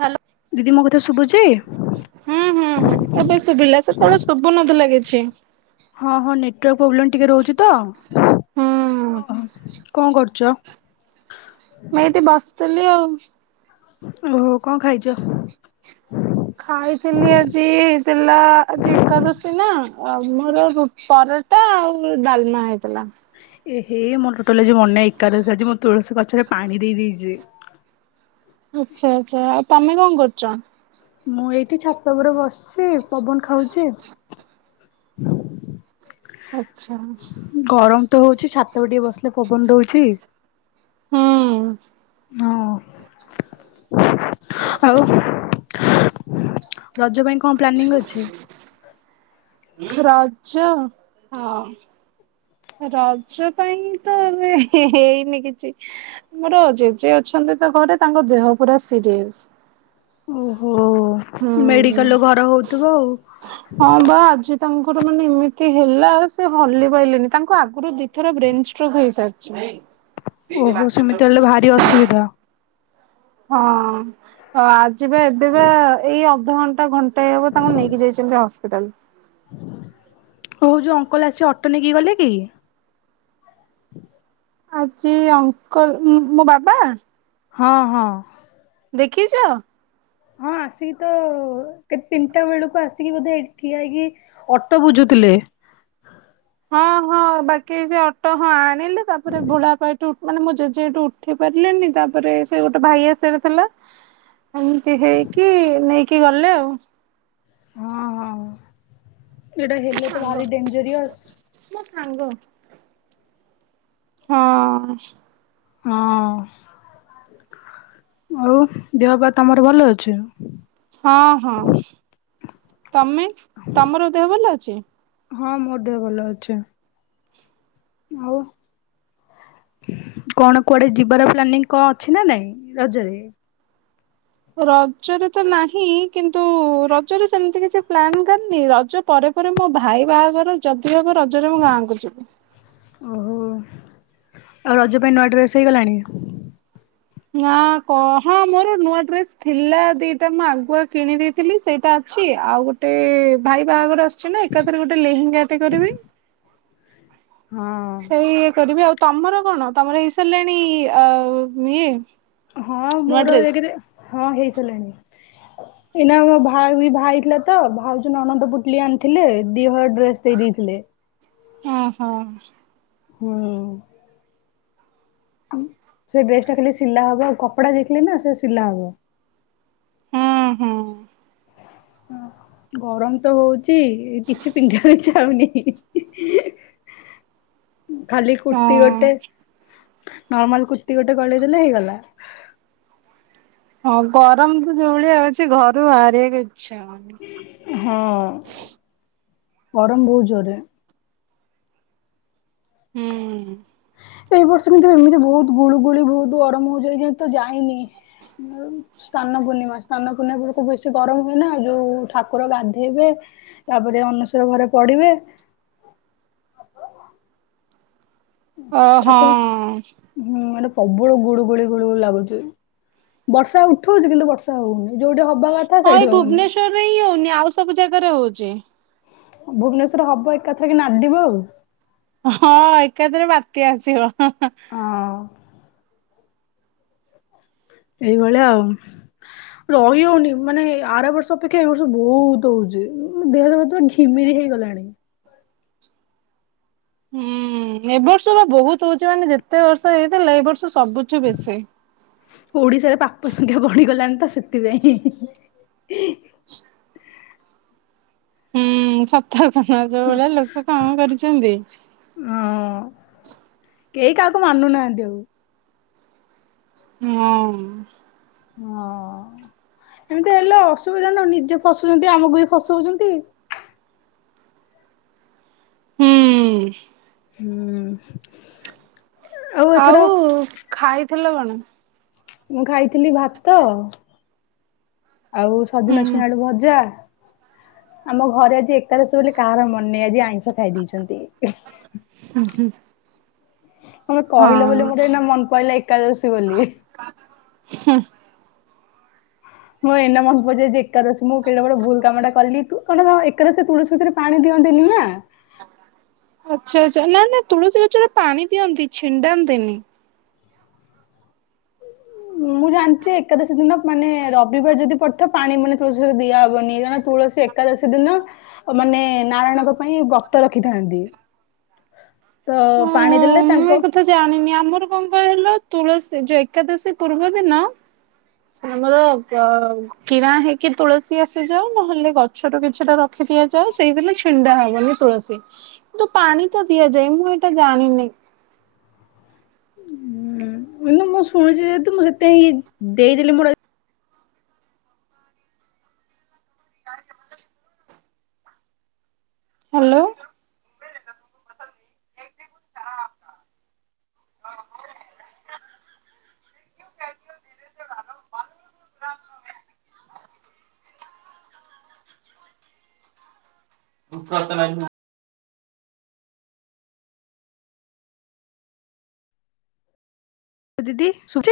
Hello. ଦିଦି ମୋ କଥା ଶୁଭୁଚି? ହୁଁ ହୁଁ ହୁଁ ଏବେ ଶୁଭିଲା। ସେତେବେଳେ ଶୁଭୁ ନଥିଲା କିଛି। ହଁ ହଁ ନେଟୱାର୍କ ପ୍ରୋବ୍ଲେମ ଟିକେ ରହୁଛି ତ। ହୁଁ କଣ କରୁଚ? ମୁଁ ଏଇଠି ବସିଥିଲି ଆଉ। ଓହୋ କଣ ଖାଇଚ? ଖାଇଥିଲି ଆଜି ହେଇଥିଲା ଆଜି ଏକାଦଶୀ ନା ଆମର ପର ଭାତ ଆଉ ଡାଲମା ହେଇଥିଲା। ଏ ହେ ମୋର ଟୋଟାଲି ଆଜି ମନେ ନାହିଁ ଏକାଦଶୀ ଆଜି ମୁଁ ତୁଳସୀ ଗଛରେ ପାଣି ଦେଇ ଦେଇଚି। ଆଚ୍ଛା ଆଚ୍ଛା। ଆଉ ତମେ କଣ କରୁଚ? ମୁଁ ଏଇଠି ଛାତ ଉପରେ ବସିଚି ପବନ ଖାଉଚି। ଆଛା। ଗରମ ତ ହଉଛି ଛାତ ଉପରେ ଟିକେ ବସିଲେ ପବନ ଦଉଚି। ହୁଁ। ହଁ। ଆଉ ରଜ ପାଇଁ କ ରଜ ରଜ ପାଇଁ ତ ଏବେ ହେ ହେଇନି କିଛି। ମୋର ଜେଜେ ଅଛନ୍ତି ତ ଘରେ ତାଙ୍କ ଦେହ ପୁରା ସିରିଏସ। ଓହୋ ହୁଁ। ମେଡିକାଲରୁ ଘର ହଉଥିବ ଆଉ। ହଁ ବା ଆଜି ତାଙ୍କର ମାନେ ଏମିତି ହେଲା ସେ ହଲି ପାଇଲେନି। ତାଙ୍କୁ ଆଗରୁ ଦିଥର ବ୍ରେନ ଷ୍ଟ୍ରକ୍ ହେଇସାରିଚି। ଓହୋ ସେମିତି ହେଲେ ଭାରି ଅସୁବିଧା। ହଁ। ଆଜି ବା ଏବେ ବା ଏଇ ଅଧଘଣ୍ଟା ଘ ଣ୍ଟେ ହବ ତାଙ୍କୁ ନେଇକି ଯାଇଛନ୍ତି ହସ୍ପିଟାଲ। ହଉ ଯୋଉ ଅଙ୍କଲ ଆସି ଅଟୋ ନେଇକି ଗଲେ କି। ହ [inaudible] ଆଜି ଅଙ୍କଲ ମୋ ବାବା ହଁ ହଁ। ଦେଖିଚ? ହଁ ଆସିକି ତ କେତେ ତିନିଟା ବେଳକୁ ଆସିକି ବୋଧେ ଏଠି ଠିଆ ହେଇକି ଅଟୋ ବୁଝୁଥିଲେ। ହଁ ହଁ ବାକି ସେ ଅଟୋ ହଁ ଆଣିଲେ ତାପରେ ବୁଢାପା ମାନେ ଜେଜେ ଏଠୁ ଉଠି ପାରିଲେନି ତାପରେ ସେ ଗୋଟେ ଭାଇ ଆସିଆର ଥିଲା ଏମିତି ହେଇକି ନେଇକି ଗଲେ ଆଉ। ଏଟା ମୋ ହେଲେ ତ ସାଙ୍ଗ ଭାରି ଡେଞ୍ଜରିୟସ। ମୋ ସାଙ୍ଗ। ହଁ। ହଁ। ଆଉ ଦେହ ପା ତମର ଭଲ ଅଛି? ହଁ ହଁ। ତମେ ତମର ଦେହ ଭଲ ଅଛି? ହଁ ମୋର ଦେହ ଭଲ ଅଛି। ଆଉ କଣ କୁଆଡେ ଯିବାର ପ୍ଲାନିଂ କଣ ଅଛି ନା ନାଇଁ ରଜରେ? ରଜରେ ତ ନାହିଁ। କିନ୍ତୁ ରଜରେ ସେମିତି କିଛି ପ୍ଲାନ୍ କରିନି ରଜ ପରେ ପରେ ମୋ ଭାଇ ବାହାଘର ଯଦି ହେବ ରଜରେ ମୁଁ ଗାଁକୁ ଯିବି। ଓହୋ ଆଉ ରଜ ପାଇଁ ନୂଆ ଡ୍ରେସ୍ ହେଇଗଲାଣି। ନା କ ହଁ ମୋର ନୂଆ ଡ୍ରେସ ଥିଲା ଦିଟା ମୁଁ ଆଗୁଆ କିଣିଦେ ଥିଲି ସେଇଟା ଅଛି। ଆଉ ଗୋଟେ ଭାଇ ବାହାଘର ଆସୁଛି ନା ଏକାଥରେ ଗୋଟେ ଲେହେଙ୍ଗାଟେ କରିବି। ହଁ ସେଇ ଇ କରିବି ଆଉ ତମର କଣ ତମର ହେଇ ସାରିଲାଣି ଆଉ ଇଏ ହଁ ନୂଆ ମୋର ଡ୍ରେସ୍? ଏକରେ ହଁ ହେଇ ସାରିଲାଣି। ଏଇନା ଭାଇ ଥିଲା ତ ଭାଉଜ ନଣଦ ପୁଟଲି ଆଣିଥିଲେ ଦି ହଳର ଡ୍ରେସ ସେଇ ଦେଇଥିଲେ। ହଁ ହଁ। ହୁଁ। ସେ ଡ୍ରେସ ଟା ଖାଲି ସିଲା ହବ ଆଉ କପଡା ଦେଇଥିଲେ ନା ସେ ସିଲା ହବ। ହୁଁ ହୁଁ। ଗରମ ତ ହଉଚି କିଛି ପିନ୍ଧା ବା ଈଛାଉନି। [inaudible] ଖାଲି କୁର୍ତ୍ତିୀ ଗୋଟେ ହଁ। ନର୍ମାଲ କୁର୍ତିୀ ଗୋଟେ ଗଳେଇ ଦେଲେ ହେଇଗଲା। ହଁ ଗରମ ତ ଯୋଉ ଭଳିଆ ଅଉ ଅଛି ଘରୁ ବାହାରିବାକୁ ଇଚ୍ଛା ହଉନି। ହଁ ଗରମ ବହୁତ ଜୋରେ। ହୁଁ। ଏଇ ବର୍ଷ ଭିତରେ ଏମିତି ବହୁତ ଗୁଳୁ ଗୁଳି ବହୁତ ଗରମ ହଉଯାଇ ଯେ ତ ଯାଇନି। ସ୍ନାନ ପୂର୍ଣ୍ଣିମା ସ୍ନାନ ପୂର୍ଣ୍ଣିମା ବେଳକୁ ବେଶୀ ଗରମ ହୁଏ ନା ଆଉ ଯୋଉ ଠାକୁର ଗାଧେଇବେ। ତାପରେ ଅନେଶର ଘରେ ପଢିବେ। ଓ ଠାକୁର ହଁ। ହୁଁ ମାନେ ପ୍ରବଳ ଗୁଡୁ ଗୁଳି ଗୁଳୁ ଗୁଳି ଲାଗୁଛି ବର୍ଷା ଉଠଉଛି କିନ୍ତୁ ବର୍ଷା ହଉନି ଯୋଉଠି ହବା କଥା ହଁ ଏଇ ସେଇଠି ହଉନି। ଭୁବନେଶ୍ଵରରେ ହିଁ ହଉନି ଆଉ ସବୁ ଜାଗାରେ ହଉଛି। ଭୁବନେଶ୍ଵର ହବ ଏକାଥରକେ ନାଦିବ ଆଉ। ହଁ ଏକାଥରେ ବାତ୍ୟା ଆସିବ। ହଁ ଏଇଭଳିଆ ଆଉ। ରହି ହଉନି ମାନେ ଆର ବର୍ଷ ଅପେକ୍ଷା ଏ ବର୍ଷ ବହୁତ ହଉଛି ଦେହ କିିମିରି ହେଇଗଲାଣି। ହୁଁ ଏ ବର୍ଷ ବା ବହୁତ ହଉଛି ମାନେ ଯେତେ ବର୍ଷ ହେଇଥିଲା ଏ ବର୍ଷ ସବୁଛୁ ବେଶୀ। ଓଡିଶାରେ ପାପ ସଂଖ୍ୟା ବଢିଗଲାଣି ତ ସେଥିପାଇଁ। ହୁଁ ସତ କଥା ଯୋଉ ଭଳେଆ ଲୋକ କାମ କରିଛନ୍ତି। ହଁ କେହି କାହାକୁ ମାନୁନାହାନ୍ତି ଆଉ। ହଁ। ହଁ ଏମିତି ହେଲେ ଅସୁବିଧା ନ ନିଜେ ଫସୁଛନ୍ତି ଆମକୁ ବି ଫସଉଛନ୍ତି। ହୁଁ। ହୁଁ। ଆଉ ଖାଇଥିଲ କଣ? ମୁଁ ଖାଇଥିଲି ଭାତ ଆଉ ହୁଁ ସଜନାଛୁଇଁ ଆଳୁଭଜା। ଆମ ଘରେ ଆଜି ଏକାଦଶ ବୋଲି କାହାର ମନେ ଆଜି ଆଇଁଷ ଖାଇ ଦେଇେଇଛନ୍ତି। ଊ ହୁଁ। ତମେ କହିଲ ବୋଲି ମୋ ଏଇନା ମନ ପଇଲା ଏକାଦଶୀ ବୋଲି। ହୁଁ। ମୁଁ ଏଇନା ମନ ପେ ଯେ ଏକାଦଶୀ ମୁଁ କେଡେବଡ ଭୁଲ କାମ ଟା କଲି ତୁ କଣ ଏକାଦଶୀ ତୁଳସୀ ଗଛ ରେ ପାଣି ଦିଅନ୍ତିନି ନା। ଆଚ୍ଛା ଆଚ୍ଛା ନା ନା ତୁଳସୀ ଗଛରେ ପାଣି ଦିଅନ୍ତି ଛିଣ୍ଡାନ୍ତିନି। ମୁଁ ଜାଣିଛି ଏକାଦଶୀ ଦିନ ମାନେ ରବିବାର ଯଦି ପଡ଼ିଥାବ ପାଣି ମାନେ ଦିଆବ। ବନି ତୁଳସୀ ଏକାଦଶୀ ଦିନ ମାନେ ନାରାୟଣଙ୍କ ପାଇଁ ଗତ ରଖିଥାନ୍ତି। ତ ପାଣି ଦେଲେ ତାଙ୍କ ତ ଜାଣିନି ଆମର କଣ କହିଲ। ତୁଳସୀ ଯ ଏକାଦଶୀ ପୂର୍ବ ଦିନ। ଆମର ଗ କିଣା ହେଇକି ତୁଳସୀ ଆସିଯାଉ। ନହେଲେ ଗଛରୁ କିଛିଟା ରଖି ଦିଆଯାଉ। ସେଇଦିନ ଛିଣ୍ଡା ହବନି। ତୁଳସୀ କିନ୍ତୁ ପାଣି ତ ଦିଆଯାଏ। ମୁଁ ଏଇଟା ଜାଣିନି। ଉଁ ମୁଁ ଶୁଣିଛି ଯେହେତୁ ମୁଁ ସେତାଇିଁ ଦେଇଦେଲି ମୂଳ ହ୍ୟାଲୋ [unintelligible] ଦିଦୀ ସୁବୁଚ